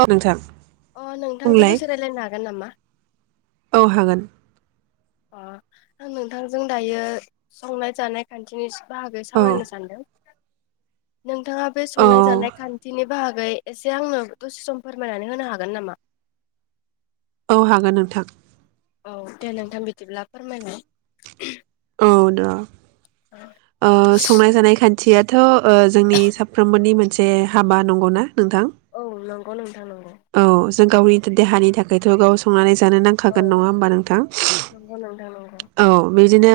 औ नोंथां अ नोंथांजों बुंलाय द'से रायलायनो हागोन नामा? औ हागोन अ आं नोंथांजों दायो संनाय जानाय खान्थिनिसो बाहागो औ सावरायनो सान्दों। नोंथाङा बे औ संनाय जानाय खान्थिनि बागै एसे आंनो दसे सम फोरमायनानै होनो हागोन नामा? औ हागोन नोंथां। औ दे नोंथां बिदिब्ला फोरमायलाय औ द' ओ संनाय जानाय खान थियाथ' ओ जोंनि साफ्रोमबोनि मोनसे हाबा नंगौ ना? औ नं [unintelligible] औ [unintelligible] जों गावनि देहानि थाखायथ' गाव संनानै जानो औ नांखागोन नङा होनबा नोंथां नंगौ नोंथां नंगौ औ बिदिनो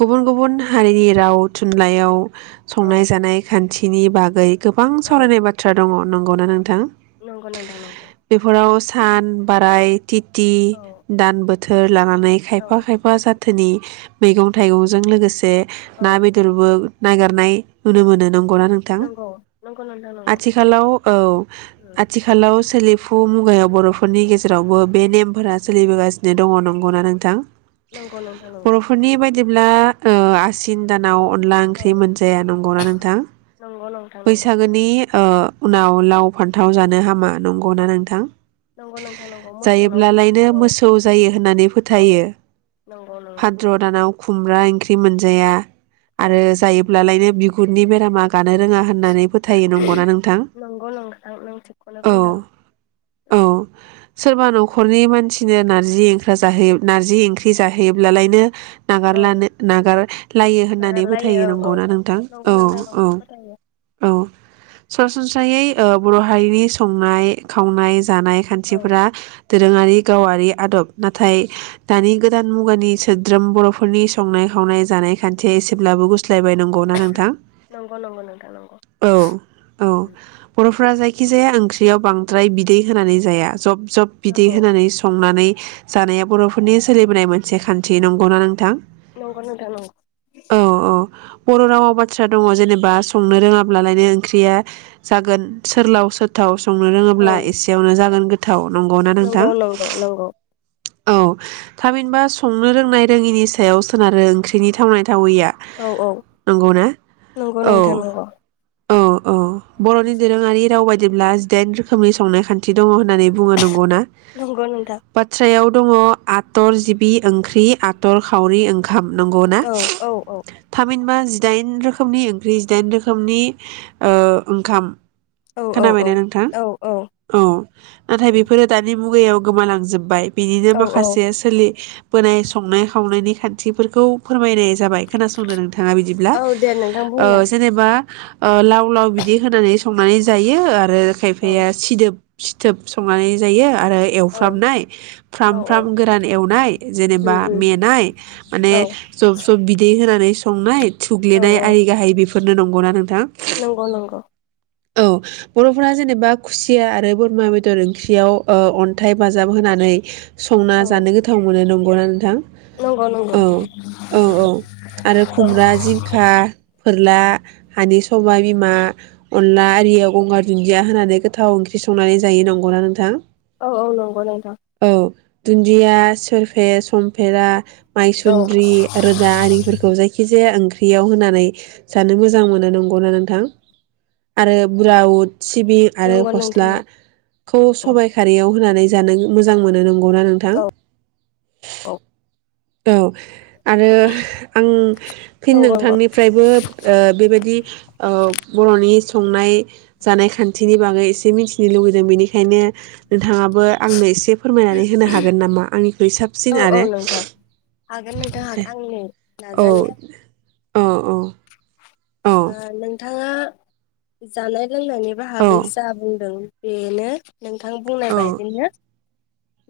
गुबुन गुबुन हारिनि राव थुनलाइयाव संनाय औ जानाय खान्थि नि बागै गोबां औ सावरायनाय बाथ्रा दङ' नंगौ ना नोंथां नंगौ नोंथां नंगौ बेफोराव सान बाराय तिथि औ दान बोथ थोर लानानै औ खायफा खायफा जा थोनि मैगं थाइगंजों लोगोसे औ ना बेदरबो नागेरनाय नुनो मोनो नं गौना नोंथां नंगौ नंगौ नोंथां नंगौ आथिखालाव औ उम आ लौ सोलिफु मुगायाव बर'फोरनि गेजेरावबो बे नेमफोरा सोलिबोगासिनो दङ नंगौना नोंथां। नंगौ नंथां नंगौ। जेब्ला ओ आसिन दानाव अनला ओंख्रि औ मोनजाया नंगौना नोंथां नंगौ नोंथां नंगौ बैसागोनि ओ उनाव लाव फा थाव जा नो हामा नंगौना नोंथां। नंगौ नोंथां नंगौ मोसौनाव जायोब्लालायनो औ मोसौ जायो होननानै औ फोथायो नंगौ नंगौ फाद्र दानाव खुमब्रा ओंख्रि मोनजाया औ आरो जायोब्लालायनो बिगुरनि बेरामा गानो रोङा होन नानै फोथायो नंगौना नोंथां। खौनो औ बुंदों‌ औ उम। सोरबा न'खरनि मानसिनो नारजि ओंखा जाहोयो नारजि ओंख्रि जाहैयोब्लालायनो औ नागारलानो नागारलायो होननानै फोथायो नागारलायो औ नंगौना नोंथां नंगौ औ नोंथां औ नंगौ फोथायो औ सरासनस्रायै ओ बर' हारिनि संनाय, खावनाय जानाय औ खान्थिफोरा दोरोङारि गावारि आदब नाथाय दानि गोदान मुगानि सोद्रोम बर'फोरनि संनाय खावनाय जानाय खान्थिया एसेब्लाबो गुस स्लायबाय नंगौ ना नोंथां नंगौ नंगौ नोंथां नंगौ औ औ बर'फोरा जाय जाया ओंख्रियाव बांद्राय बिदै होनानै जाया जब जब बिदै नंगौ होनानै संनानै जानाया बर'फोरनि सोलिबोनायमोन सेखान्थि नंगौना नोंथां नंगौ नोंथां नंगौ औ औ बर' रावाव बाथ्रा दङ जेनेबा संनो रोङाब्लालायनो ओंख्रिया जागोन सोरलाव सोथावस संनो औ रोङोब्ला एसेयावनो जागोन गो थाव नंगौ ना नोंथां? नंगौ नंगौ औ थामहिनबा संनो रोंनाय रोङिनि सायाव सोनारो ओंख्रिनि थावनाय थावयिया औ औ नंगौना नंगौ औ नोंथां नंगौ औ औ बर'नि दोरोङारि राव बाय जेब्ला जिदाइन रोखोमनि संनाय खान्थि दङ। होननानै बुङ नंगौना नंगौ नोंथां बाथ्रायाव दङ आथर जिबि ओंख्रि, ‌ आथर खावरि ओं हाम नंगौना औ औ औ थामहिनबा जि जिदाइन रोखोमनि ओंख्रि जिदाइन रोखोमनि ओ ओंखाम। औ औ औ खोनाबायना नोंथां औ औ नाथाय बेफोरो दानि मुगायाव गोमालांजोबबाय। बिनिनो औ औ माखासेया सोलि बोनाय संनाय खावनायनि खान्थिफोरखौ फोरमायनाय जाबाय खोनासंद नोंथाङा बिदिब्ला औ दे नोंथां ओ बुंलाय जेनेबा ओ लाव लाव बिदि होनानै संनानै जायो ओ औ खायफाया सिदोब सिथोब संनानै जायो। आरो औ एवफ्रामनाय औ फ्राम औ फ्राम गोरान एवनाय जेनेबा मेनाय माने जब जब बिदै होनानै संनाय। औ थुग्लिनाय औ आय गाहाय बेफ फोरनो नंगौना नों नंगौ नंगौ। औ। बर'फोरा जेनेबा खुसिया आरो बोरमा बेदर ओंख्रियाव ओ अन्थाइ बाजाब होनानै संना औ जानो गोथाव मोनो नं गौना नोंथां? नंगौ नंगौ औ। औ औ अनला हानि सबाइ बिमा अनला आरियाव गंगार दुन्दिया होनानै गोथाव ओंख्रि संनानै जायो नंगौना नोंथां? औ औ नंगौ नोंथां। औ दुन्दिया सोरफे समफेरा। औ मायसुन्द्रि रोदा आरिफोरखौ जायखि जाया ओंख बेयाव होनानै जानो मोजां मोनो नंगौना नोंथां? आरो बुराउट। सिबिं आरो नंगौ नोंथां नंगौ फस्लाखौ सबाय खारियाव होनानै जानो मोजां मोनो नंगौना नोंथां? औ औ। औ। आरो आं फिन नंगौ नंगौ नोंथांनिफ्रायबो ओह बेबायदि ओह बरनि स ओंखाम संनाय जानाय खान्थिनि बागै एसे मिथिनो लुुबैदों बेनिखायनो नोंथाङाबो आंनो एसे फोरमायनानै होनो हागोन नामा आंनि यै साबसिन औ औौ आरो। नोंथां हागोन नोंथां हागोन आंनो औ नाजानाया औ। औ ओह नोंथां। थांङा जानाय लोंनायनि औ बाहागै जा बुंदों बेनो। नोंथां बुंनाय औ बदिनो।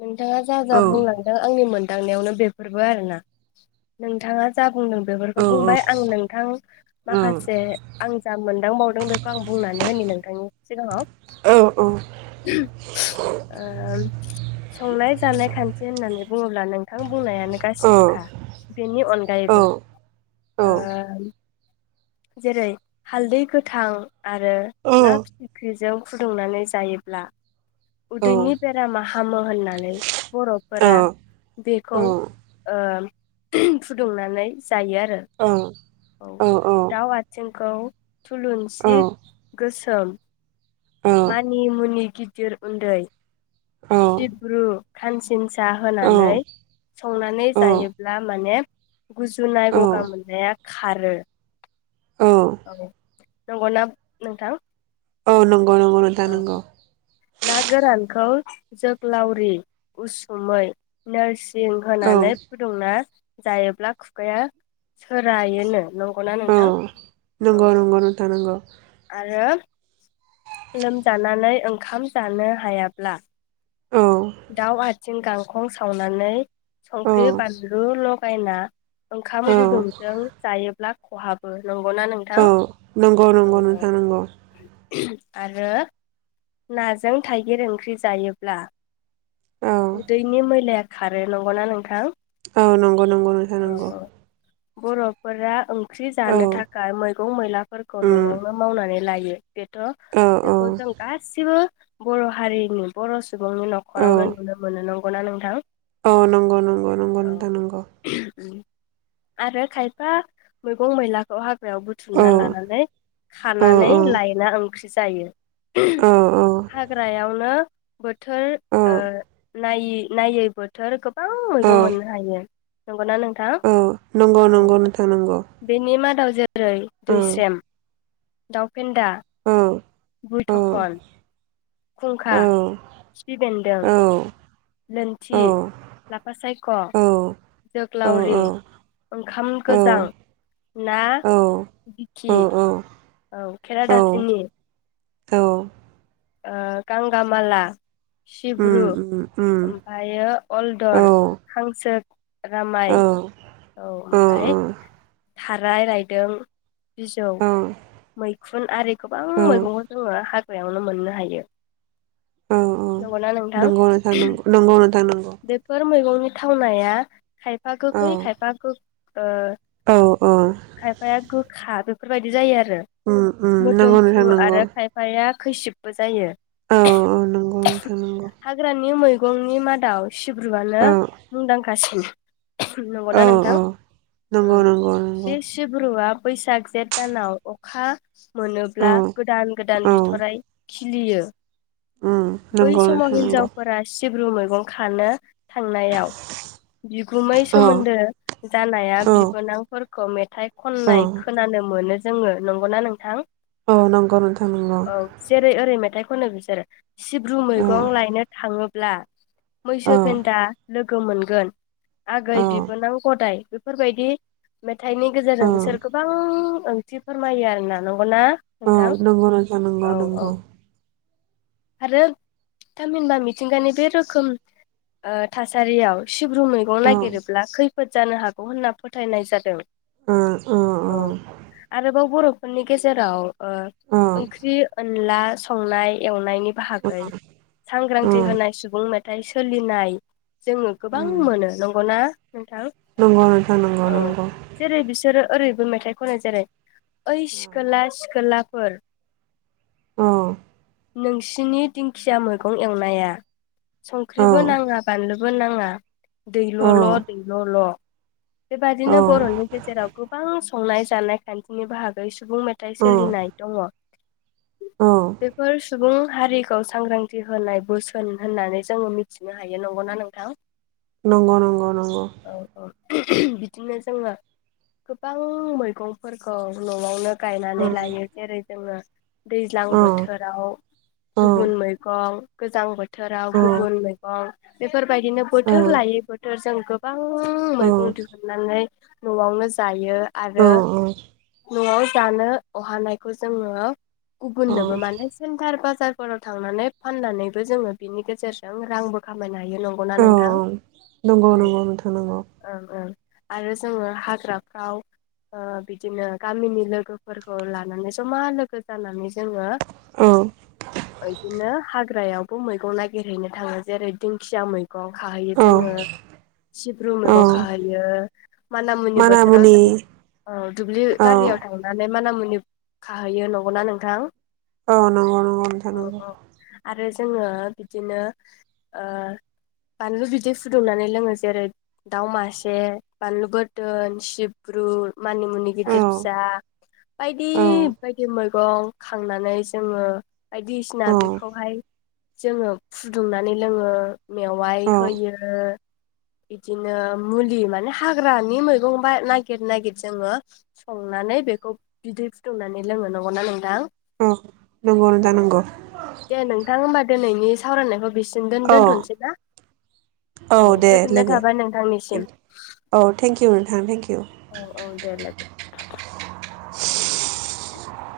नोंथांङा जा जा औ बुंलां आंनि मोनदांनायावनो बेफोरबो आरोना नोंथांङा जा बुं बुंदों औ बेफोरखौ औ बुंबाय आं नोंथां औ माखासे आं जा मोनद थालां बावदों बेखौ आं बुंनानै होनि नोंथांनि सिगांङाव। औ औ। ओह संनाय जानाय खान्थि नि होननानै बुङोब्ला नोंथां बुंनायानो औ गासिबोखा बेनि अनगायैबो। ओ जेरै हालदै गोथां। आरो ना फिथिग ख्रिजों फुदुंनानै जायोब्ला उदैनि बेरामा हामो। होननानै बर फोरा बेखौ। ओ फुदुंनानै। जायो आरो औ दाउ आथिं खौ थुलुनसिद गोसोम। मानि मुनि गिदिर उन्दै। सिब्रु। खानसिनसा औ होनानै संनानै औ जायोब्ला माने गुजुनाय औ गगा मोननाया खारो। औ। नंगौ नाप नोंथां? औ नों नोंगौ नोंथां नोंगौ। खौ जोग्लावरि उसुमै नोर जिं औ होनानै फुदुंना जायोब्ला खुगाया सोरायोनो नं औ नंगौ नंगौ नोंथां नंगौ आरो लोमजानानै ओंखाम जानो हायाब्ला औ दाव आ थिं गांखं सावनानै औ संख्रि बानलु लगायना ओं औ खाम गुदुंजों जायोब्ला खहाबो नंगौना औ नोंथां? नंगौ औ नंगौ औ नोंथां नंगौ। आरो नाजों थाइगिर ओंख्रि जायोब्ला औ उदैनि मैलाया खारो नंगौना नोंथां? औ नंगौ नंगौ नोंथां औ नंगौ। औ बर'फोरा ओंख्रि औ जानो थाखाय मैगं मैला फोरखौ उम न'आवनो मावनानै लायो। बेथ' औ औ बेखौ जों गासिबो बर' हारिनि बर' सु बुंनि औ न'खरावनो नुनो मोनो नगौना नोंथां? औ नंगौ नंगौ नंगौ औ नोंथां नंगौ आरो खायफा मैगं मैलाखौ हाग्रायाव औ बुथुमना लानानै खानानै औ लायना ओंख्रि जायो। औ हाग ग्रायावनो बोथोर औ ओ नायि नायै बोथोर खोब गोबां औ मैगं मोननो हायो। नंगौना नोंथां? औ नंगौ नंगौ नोंथां नंगौ। रै औ दैस्रेम दावफेनदा औ औ बुलथखन खुंखा, औ खिफि बेन्दों लोनथि, लाफा सायख', औ जोग्लावरि, ओंखाम औ गोजां, ना औ दिखि औ औ औ केराडाफिनि औ ओ गांगामला ओम ओम ओम। अलदर हांसो औ रामाय औ ओमफाय थाराय रायदों बिजौ औ मै खुन आरि गोबां मैगंखौ जोङो हाग्रायावनो मोननो हायो। नंगौना नोंथां नंगौ नोंथां नंगौ नंगौ [unintelligible] नोंथां नंगौ बेफोर मैगंनि थावनाया खायफा औ गोखै खायफा गोख ओ औ औ खायफाया गो खा बेफोरबायदि जायो आरो उम उम नंगौ मोदोमफ्रु नोंथां नंगौ आरो खायफाया खैसिब। बो जायो औ औ नंगौ [unintelligible] नोंथां नंगौ हाग्रानि मैगंनि मादाव सिब्रुआनो औ मुंदांखासिन [unintelligible] औ नंगौना नोंथां। औ नंगौ नो जेस सिब्रुआ बैसाग जेथ दानाव अखा औ मोनोब्ला गोदान गोदान औ बिथराइ खिलियो। उम बै नंगौ समाव नोंथां नंगौ हिनजावफोरा सिब्रु मै गं खानो थांनायाव बिगुमै औ सोमोन्दो जानाया औ बिबोनां फोरखौ मेथाइ औ खननाय खोनानो मोनो जोङो नंगौना नोंथां? औ नंगौ नोंथां नंगौ। औ जेरै ओरै मेथाइ खनो बिसोरो सिब्रु औ मैगं लायनो थाङोब्ला मैसो औ फेन्दा लोगो मोनगोन आगै बिबोनां गदाय बेफोरबायदि मेथाइनि औ गेजेरजों औ बिसोर गोबां ओंथि फोरमायो आरो ना नंगौना? उम नोंथां नंगौ नोंथां नंगौ औ नंगौ। औ आरो थामहिनबा मिथिंगानि बे रोखोम ओ थासारियाव सिब्रु मैगं औ नागिरोब्ला खैफोद जानो हागौ होनना फोथायनाय जाद दों। ओम ओम ओम। फोरनि गेजेराव ओ ओंख्रि अनला संनाय एवनायनि बाहागै ओ सांग्रांथि होनाय सुबुं मे थाय सोलिनाय जोङो गोबां उम मोनो नंगौना? नोंथां नंगौ नोंथां नंगौ औ नंगौ। जेरै बिसोरो ओरैबो मेथाइ खनो जेरै ओइ सिखोला सिखोलाफोर औ। नोंसिनि दिंखिया मैगं एवनाया संख्रिबो नाङा बानलु बो नाङा औ दैल'ल' दै'ल' बेबादिनो बर'नि गेजेराव गोबां संनाय जानाय खान्थिनि बाहागै स सुबुं मेथाइ औ सोलिनाय दङ'। औ बेफोरस सुबुं हारिखौ सांग्रांथि होनाय बोसोन होननानै जोङो मिथिनो हायो नंगौना नोंथां? नंगौ नंगौ नंगौ। औ औ [unintelligible] जोङो गोबां मैगंफोरखौ न'आवनो गायनानै उम लायो जेरै जोङो दैज्लां औ बोथोराव औ गुबुन मैगं गोजां बो औ थोराव गुबुन मैगं। फोरबायदिनो बोथोर लायै बोथोर जों गोबां [unintelligible] मैगं दिहुननानै न'आवनो जायो। औ आरो न'आव जानो अहानायखौ जोङो गुबुननोबो माने सेन्थारबा बाजारफोराव थांनानै फाननानैबो जोङो बिनि गेजेरजों रांबो खामायनो हा हायो नंगौना औ नोंथां नंगौ औ नंगौ नोंथां नंगौ ओं ओं। आरो जोङो हाग्राफ्राव ओ बिदिनो गामिनि लोगोफोरखौ लानानै जमा लोगो जानानै जोङो औ ओइदिनो हाग ग्रायावबो मैगं नागिरहैनो थाङो जेरै दिंखिया मै गं खाहैयो औ जोङो सिब्रु औ मैगं खाहैयो। माना मुनि बोथोराव जों ओ दुब्लि औ बारियाव थांनानै माना मुनि खाहैयो नंगौना नोंथां औ नंगौ नंगौ नोंथां औ नंगौ। औ आरो जोङो बिदिनो ओ बानलु बिदै फुदुंनानै लोङो जेरै दाउ मासे बानलु बोदोन सिब्रु मानि मुनि औ गिदिर फिसा बायदि औ बायदि मो गं खांनानै जोङो। बायदिसिना औ बेखौहाय जोङो फुदुंनानै लोङो। मेवाइ औ होयो। बिदिनो मुलि माने हाग्रानि मैगं बा नागिर नागिर जोङो संनानै बेखौ बिदै फुदुंनानै लोंनो नंगौना नोंथां। औ नंगौ औ नंथां नंगौ। दे नोंथां होमबा दिनैनि सावरायनायखौ बेसि गोन औ दोनथ'नोसै न औ दे गोजोननाय लोगो थाबाय नोंथांनिसिम। औ थेंकिउ नोंथां थेंकिउ औ औ देला